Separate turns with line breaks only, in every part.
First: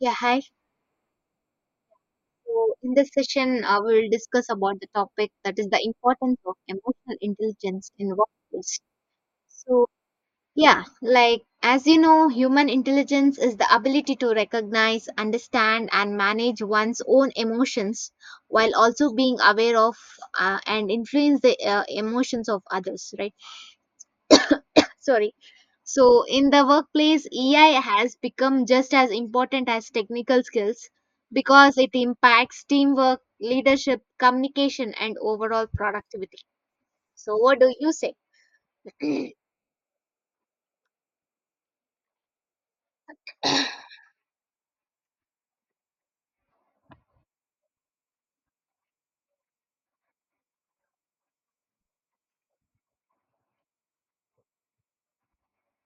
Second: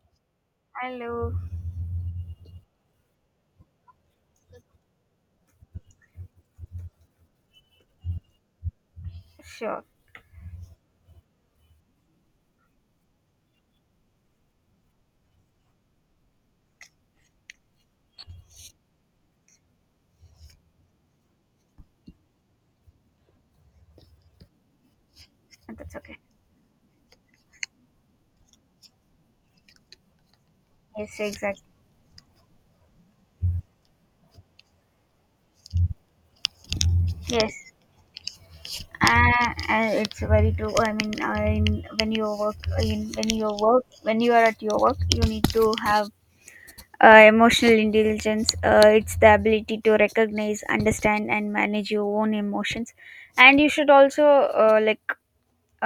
Yeah, hi.
Hello.
So in this session, we will discuss about the topic that is the importance of emotional intelligence in workplace.
Sure,
So yeah, like as you know, human intelligence is the ability to recognize, understand, and manage one's own emotions while also being aware of and influence the emotions of others, right? Sorry.
that's okay.
So, in the workplace, EI has become just as important as technical skills
Yes, exactly.
because it impacts teamwork, leadership, communication, and overall productivity. So, what
Yes,
do you say?
it's very true. I mean, when you work, when you are at your work, you need to have emotional intelligence. It's the ability to recognize, understand, and manage your own emotions, and you should also uh, like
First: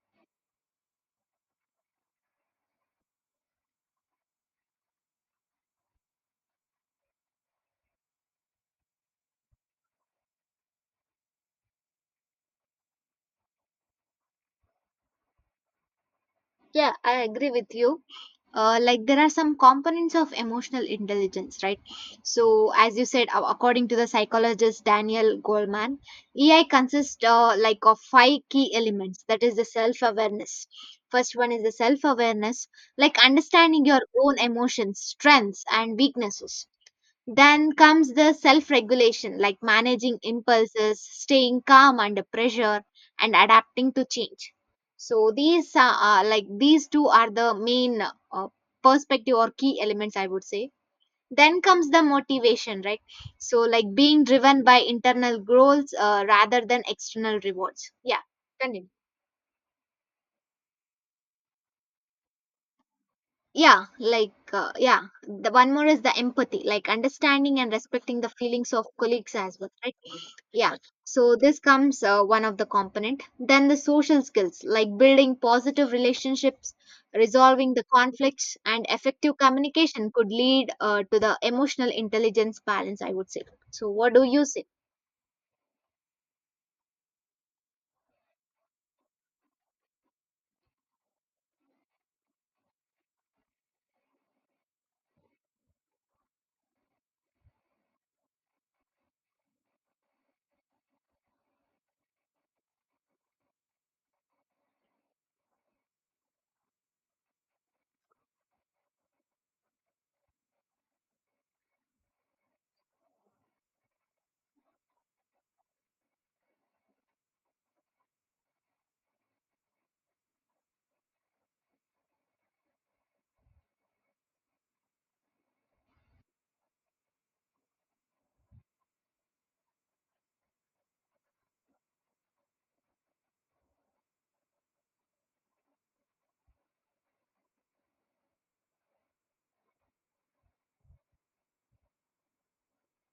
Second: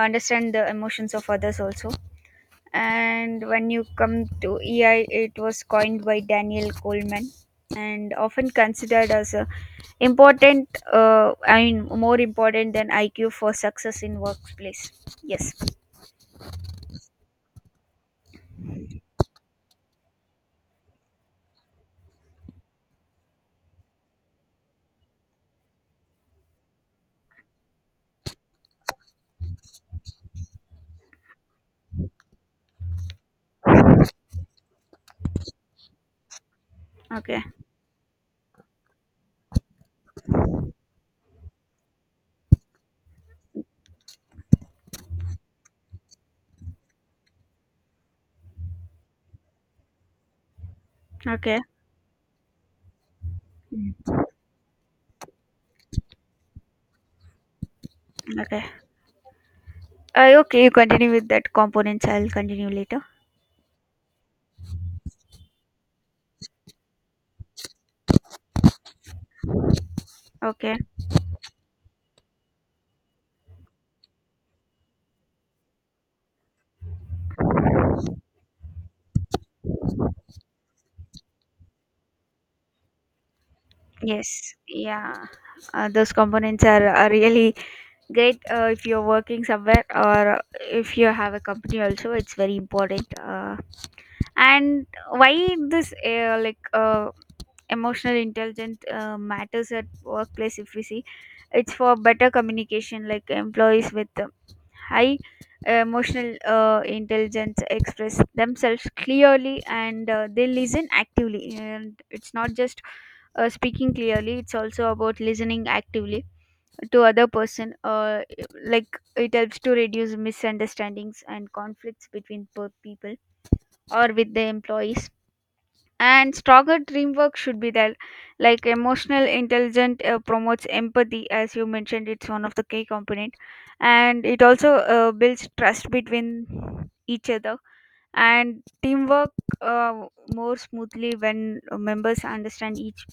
understand the emotions of others also. And when you come to EI, it was coined by Daniel Goleman and often considered as a important, I mean, more important than IQ for success in workplace. Yes.
Yeah, I agree with you. Like there are some components of emotional intelligence, right? So, as you said, according to the psychologist Daniel Goleman, EI consists of five key elements. That is the self-awareness. First one is the self-awareness, like understanding your own emotions, strengths, and weaknesses.
Okay.
Then comes the self regulation, like managing impulses, staying calm under pressure, and adapting to change. So, these are like these two are the main uh, perspective or key elements, I would say.
Okay.
Then comes the motivation, right? So,
Mm.
like being driven by internal goals rather than external rewards. Yeah,
Okay.
continue.
Okay, you continue with that components. I'll continue later.
yeah like uh, yeah the one more is the empathy, like understanding and respecting the feelings of colleagues as well, right? Yeah,
Okay.
so this comes one of the component. Then the social skills, like building positive relationships, resolving the conflicts, and effective communication could lead to the emotional intelligence balance, I would say. So what do you
Yes.
say?
Yeah. Those components are really great. If you're working somewhere, or if you have a company also, it's very important. And why this, emotional intelligence, matters at workplace, if we see, it's for better communication, like employees with high emotional intelligence express themselves clearly, and they listen actively, and it's not just speaking clearly, it's also about listening actively to other person, like it helps to reduce misunderstandings and conflicts between people or with the employees, and stronger teamwork should be there, like emotional intelligence promotes empathy, as you mentioned, it's one of the key component, and it also builds trust between each other, and teamwork uh, more smoothly when members understand each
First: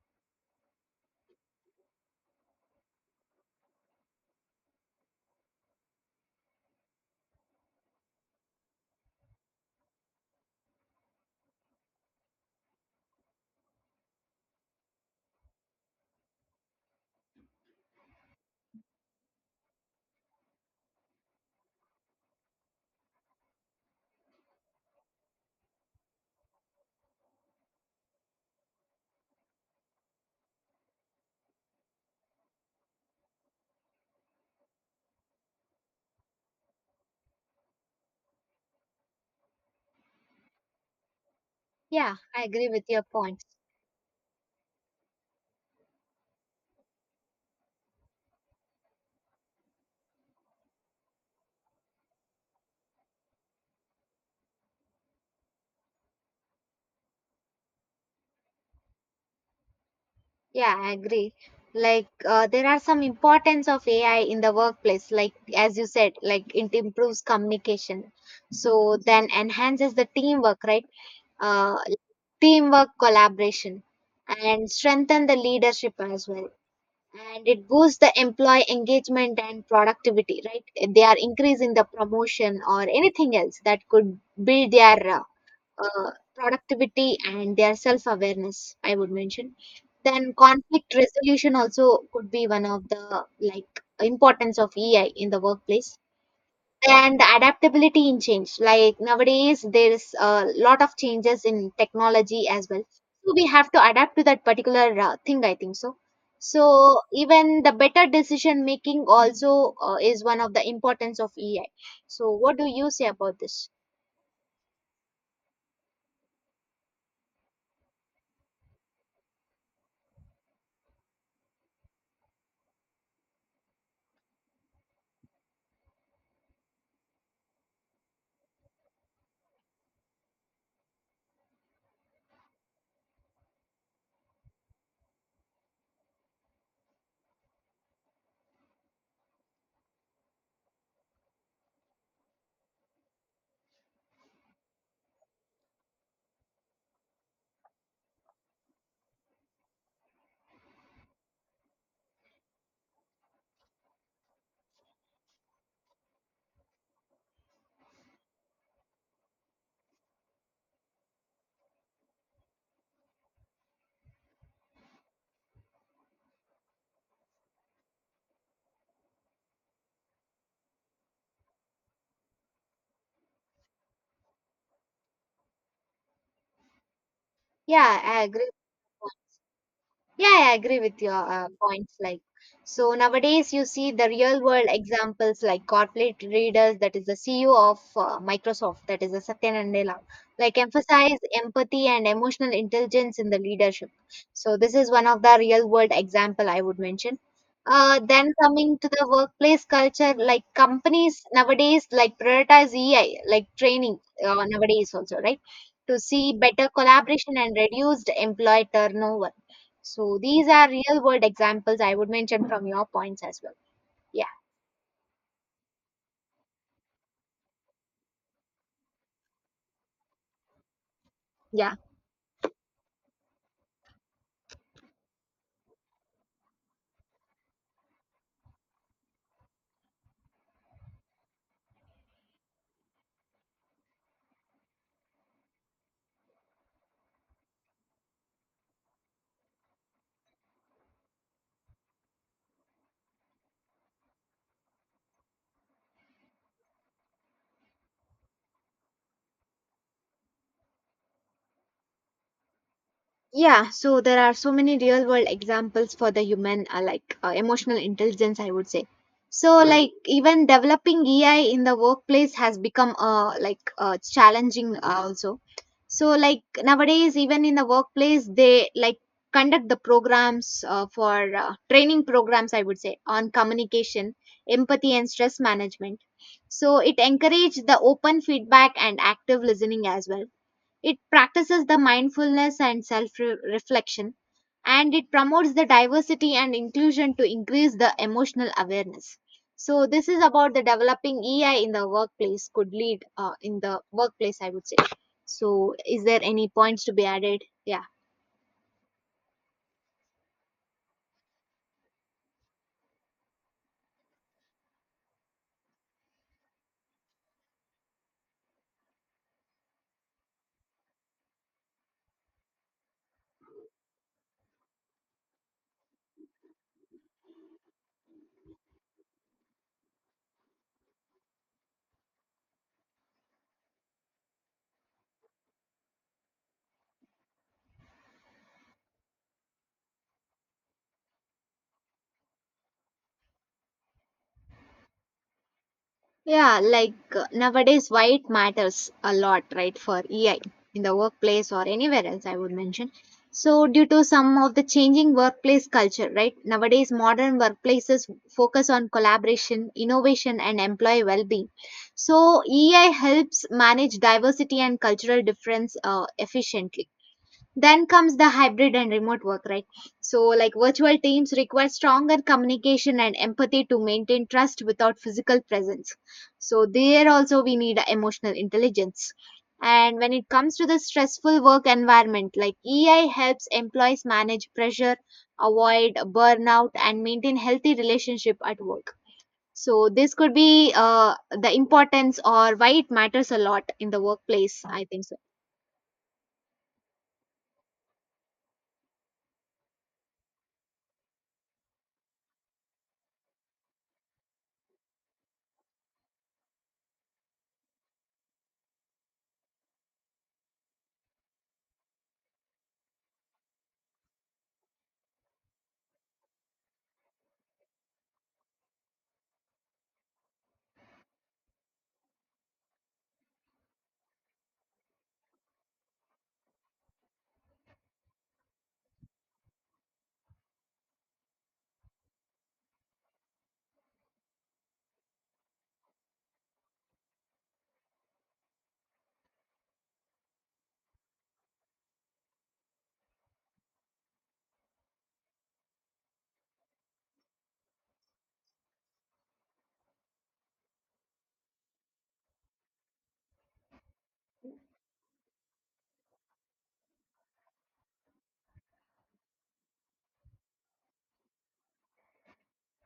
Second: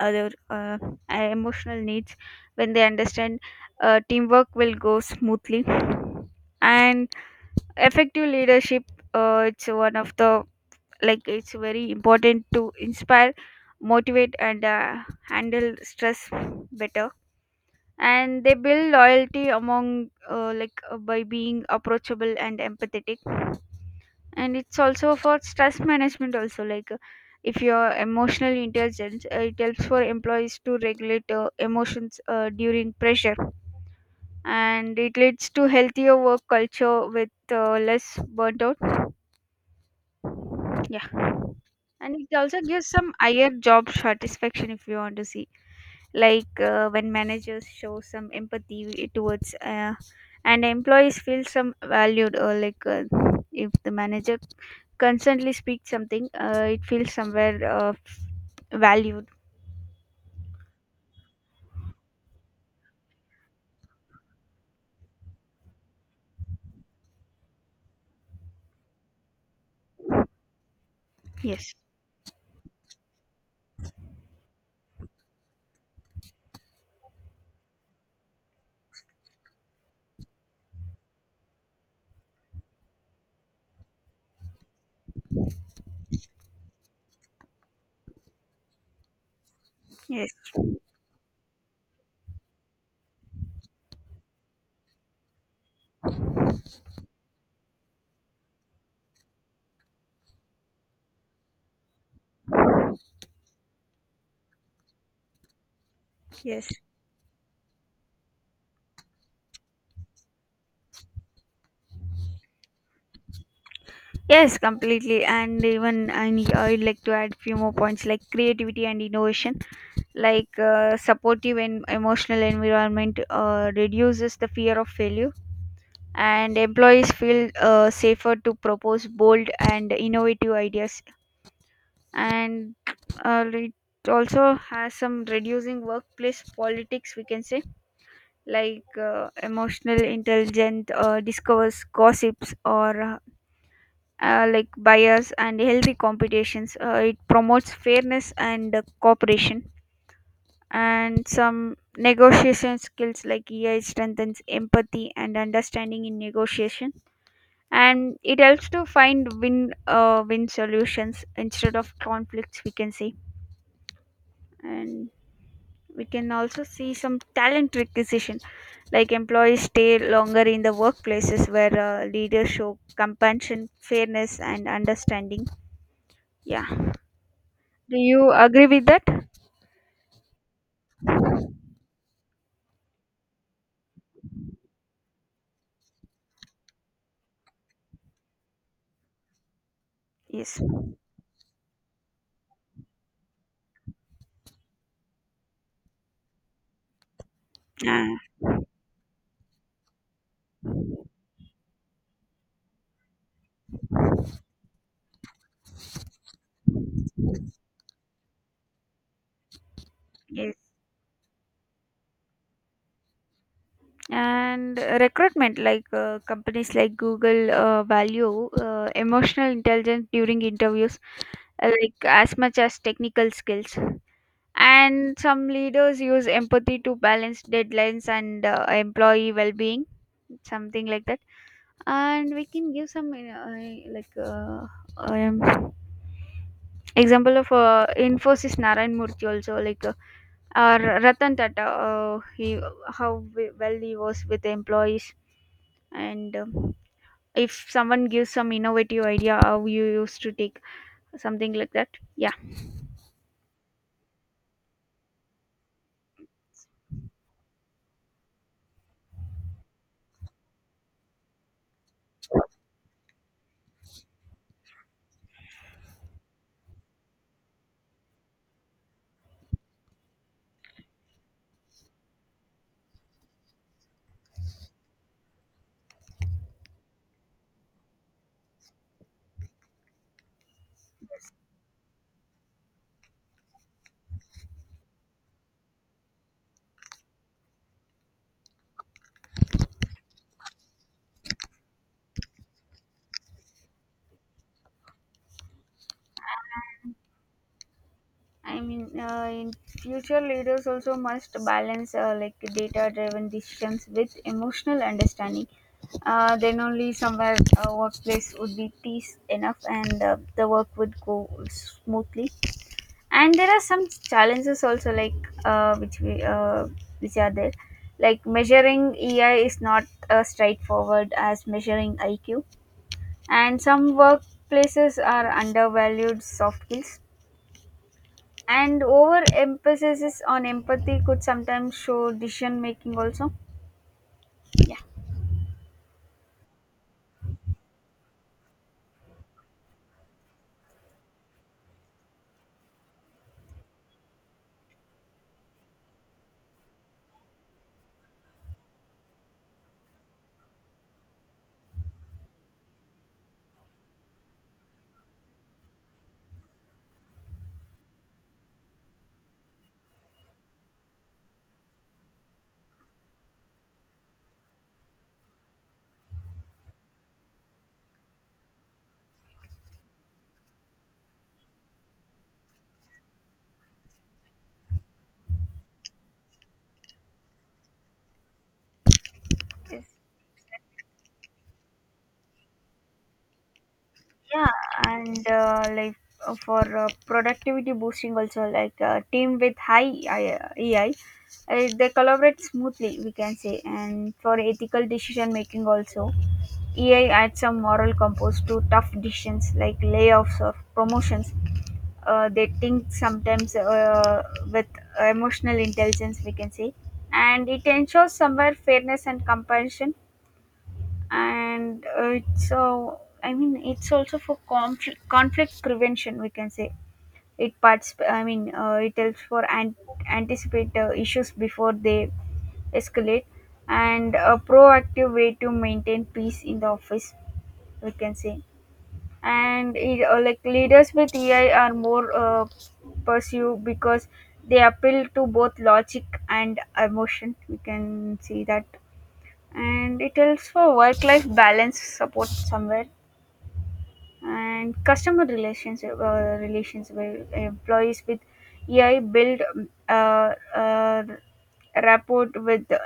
other emotional needs, when they understand, teamwork will go smoothly. And effective leadership, it's one of the like it's very important to inspire, motivate, and handle stress better, and they build loyalty among, by being approachable and empathetic. And it's also for stress management also, if you're emotional intelligence, it helps for employees to regulate emotions during pressure, and it leads to healthier work culture with less burnt out. Yeah. And
Yeah,
it
I
also
agree with
gives
your
some
point.
higher job satisfaction, if you want to see, like when managers show some empathy towards, and employees feel some valued, or like if the manager constantly speaks something, it feels somewhere valued.
Yeah, I agree. Like there are some importance of AI in the workplace, like as you said, like it improves communication, so then enhances the teamwork, right?
Yes.
Uh, Teamwork collaboration and strengthen the leadership as well. And it boosts the employee engagement and productivity, right? They are increasing the promotion or anything else that could build their uh, productivity and their self awareness, I would mention.
Yes.
Then conflict resolution also could be one of the like importance of ei in the workplace. And adaptability in change, like nowadays there is a lot of changes in technology as well, so we have to adapt to that particular thing, I think so.
Yes.
So even the better decision making also is one of the importance of ei. So what do you say about this?
Yes, completely. And even, and I'd like to add few more points, like creativity and innovation, like supportive and emotional environment reduces the fear of failure, and employees feel safer to propose bold and innovative ideas, and it also has some reducing workplace politics, we can say, like emotional intelligence discovers gossips, or bias, and healthy competitions, it promotes fairness and cooperation. And some negotiation skills, like EI strengthens empathy and understanding in negotiation, and it helps to find win win solutions instead of conflicts, we can see. And we can also see some talent requisition, like employees stay longer in the workplaces where leaders show compassion, fairness, and understanding. Yeah. Do
Yeah, I
you
agree.
agree with that?
Yeah, yeah, I agree with your points. Like, so nowadays you see the real world examples like corporate readers, that is the CEO of Microsoft, that is the Satya Nadella, like
Yes.
emphasize empathy and emotional intelligence in the leadership. So this is one of the real world example I would mention.
uh,
Then coming to the workplace culture, like companies nowadays like prioritize EI, like training nowadays also, right? To see better collaboration and reduced employee turnover, so these
yes.
are real world examples I would mention from your points as well. Yeah.
And recruitment, like companies like Google value emotional intelligence during interviews,
Yeah.
like as much as technical skills. And some leaders use empathy to balance deadlines and employee well-being, something like that. And we can give some um, example of Infosys Narayan Murthy also, like or Ratan Tata. He well, he was with the employees. And. If someone gives some innovative idea, how you used to take, something like that.
Yeah. So there are so many real world examples for the human, emotional intelligence, I would say. So. Mm. Like even developing EI in the workplace has become challenging also. So like nowadays, even in the workplace, they like conduct the programs for training programs, I would say, on communication, empathy, and stress management. So it encourages the open feedback and active listening as well. It practices the mindfulness and self reflection, and it promotes the diversity and inclusion to increase the emotional awareness. So this is about the developing EI in the workplace could lead in the workplace, I would say. So is there any points to be added? Yeah.
I mean, in future leaders also must balance data-driven decisions with emotional understanding. Then only somewhere a workplace would be peace enough, and the work would go smoothly. And there are some challenges also, like uh, which we uh, which are there, like measuring EI is not straightforward as measuring IQ, and some workplaces are undervalued soft skills, and over emphasis on empathy could sometimes show decision making also. Yeah.
Yeah, like nowadays, why it matters a lot, right, for EI in the workplace or anywhere else, I would mention. So, due to some of the changing workplace culture, right, nowadays modern workplaces focus on collaboration, innovation, and employee well being. So, EI helps manage diversity and cultural difference efficiently. Then comes the hybrid and remote work, right? So, like virtual teams require stronger communication and empathy to maintain trust without physical presence. So, there also we need emotional intelligence. And when it comes to the stressful work environment, like EI helps employees manage pressure, avoid burnout, and maintain healthy relationship at work. So,
Yes.
this could be the importance or why it matters a lot in the
Yeah.
workplace, I think so.
And for productivity boosting also, like team with high AI, they collaborate smoothly, we can say. And for ethical decision making also, ai adds some moral compass to tough decisions like layoffs or promotions, they think sometimes, with emotional intelligence, we can say, and it ensures somewhere fairness and compassion. And it's so, I mean, it's also for conflict prevention, we can say. It parts I mean It helps for and anticipate issues before they escalate, and a proactive way to maintain peace in the office, we can say. And it leaders with ai are more pursue because they appeal to both logic and emotion, we can see that. And it helps for work life balance support somewhere, and customer relations relations where employees with AI build rapport with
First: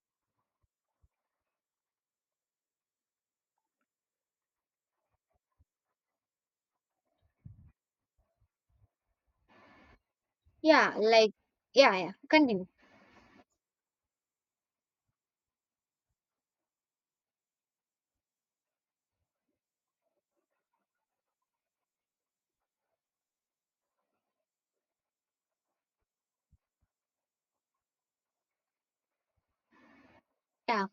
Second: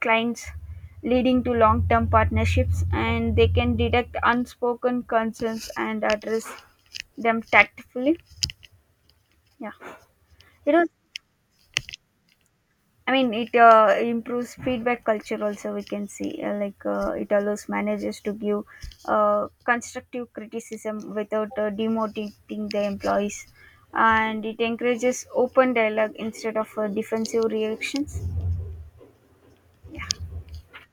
clients, leading to long-term partnerships, and they can detect unspoken concerns and address them tactfully. Yeah. it was
Yeah, like, yeah, yeah, continue.
I mean, it improves feedback culture also. We can see it allows managers to give constructive criticism without demotivating the employees, and it encourages open dialogue instead of defensive reactions. Yeah.
Yeah.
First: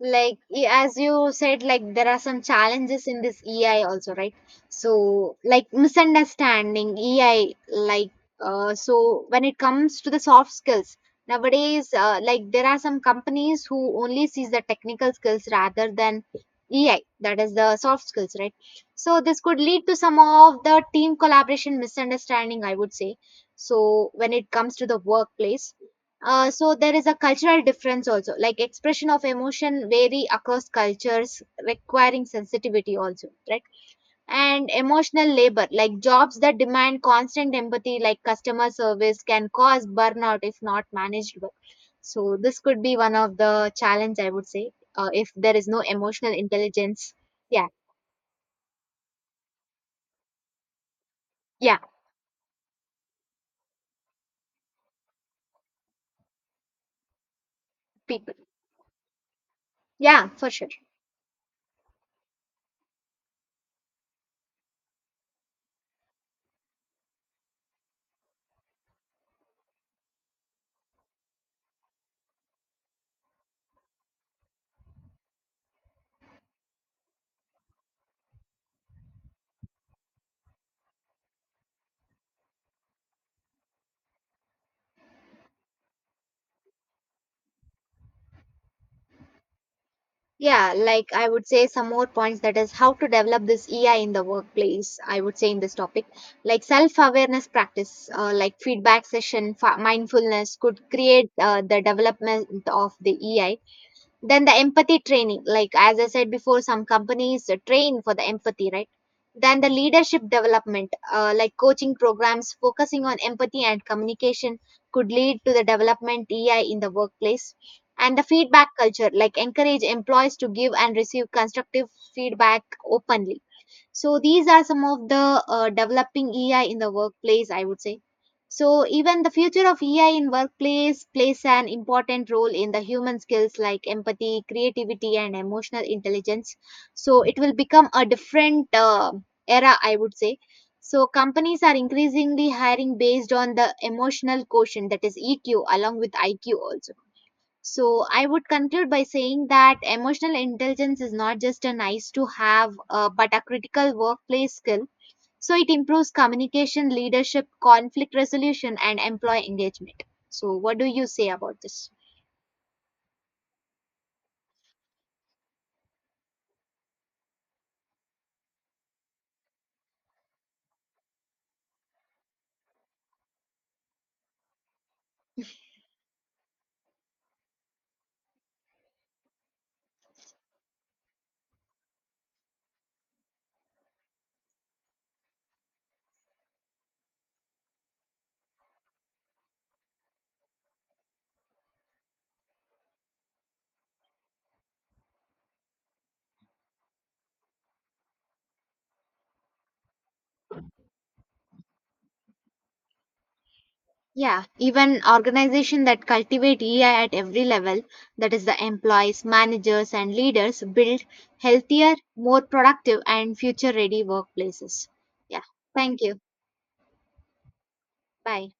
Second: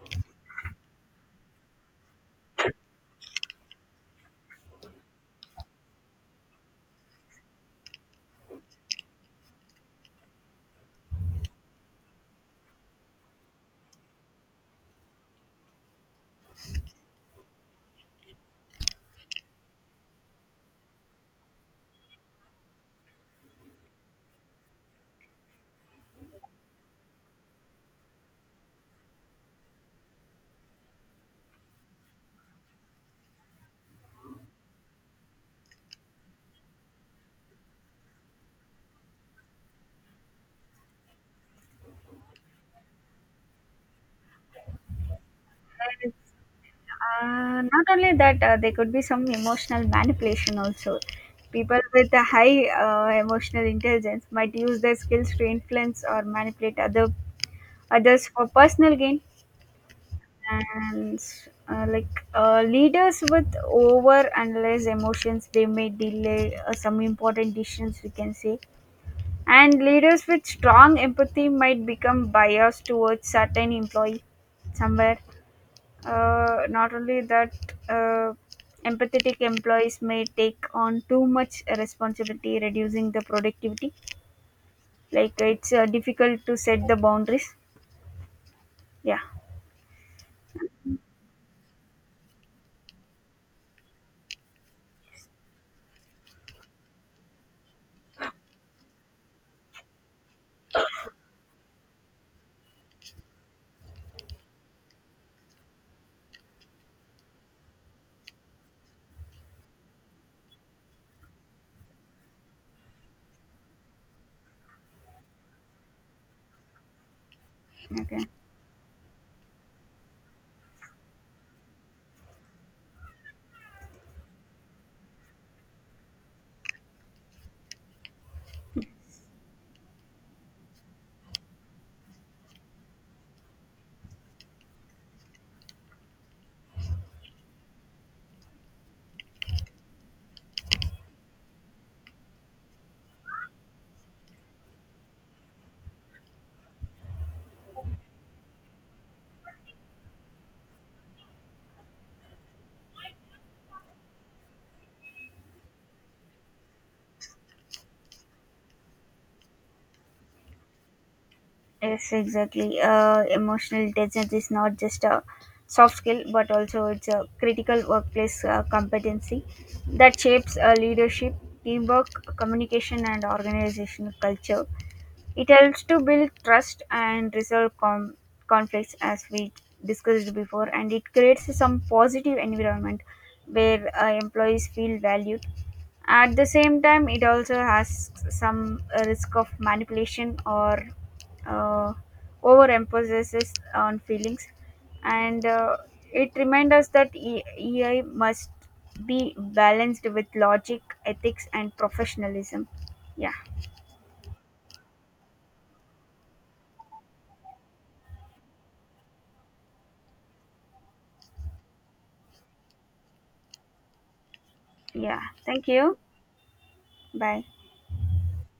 Like as you said, like there are some challenges in this EI also, right? So like misunderstanding EI, like so when it comes to the soft skills nowadays, like there are some companies who only sees the technical skills rather than EI, that is the soft skills, right? So this could lead to some of the team collaboration misunderstanding, I would say. So when it comes to the workplace. So there is a cultural difference also, like expression of emotion vary across cultures, requiring sensitivity also, right? And emotional labor, like jobs that demand constant empathy, like customer service, can cause burnout if not managed well. So this could be one of the challenge, I would say, if there is no
And,
emotional intelligence. Yeah,
not only that, there could be some emotional manipulation also.
yeah,
People with a high emotional intelligence might use their skills to influence or manipulate others
people.
for personal gain,
Yeah, for sure.
and leaders with over analyze emotions, they may delay some important decisions, we can say, and leaders with strong empathy might become biased towards certain employee somewhere. Not only that, uh, empathetic employees may take on too much responsibility, reducing the productivity, like it's difficult to set the boundaries. Yeah.
Yeah, like I would say some more points, that is how to develop this EI in the workplace. I would say in this topic, like self awareness practice, like feedback session, mindfulness could create the development of the EI. Then the empathy training, like as I said before, some companies train for the empathy, right? Then the leadership development, like coaching programs focusing on empathy and communication, could lead to the development EI in the workplace. And the
Okay.
feedback culture, like encourage employees to give and receive constructive feedback openly. So these are some of the developing EI in the workplace, I would say. So even the future of EI in workplace plays an important role in the human skills like empathy, creativity, and emotional intelligence. So it will become a different era, I would say. So companies are increasingly hiring based on the emotional quotient, that is EQ, along with IQ also. So I would conclude by saying that emotional intelligence is not just a nice to have, but a critical workplace skill. So it improves communication, leadership, conflict resolution, and employee engagement. So what do you say about this?
Yes, exactly. Emotional intelligence is not just a soft skill, but also it's a critical workplace competency that shapes leadership, teamwork, communication, and organizational culture. It helps to build trust and resolve conflicts, as we discussed before, and it creates some positive environment where employees feel valued. At the same time, it also has some risk of manipulation, or uh, overemphasis on feelings, and it reminds us that EI must be balanced with logic, ethics, and professionalism. Yeah,
Yeah, even organizations that cultivate EI at every level, that is the employees, managers, and leaders, build healthier, more productive, and future ready workplaces.
yeah.
Yeah,
Thank you.
thank you.
Bye.
Bye.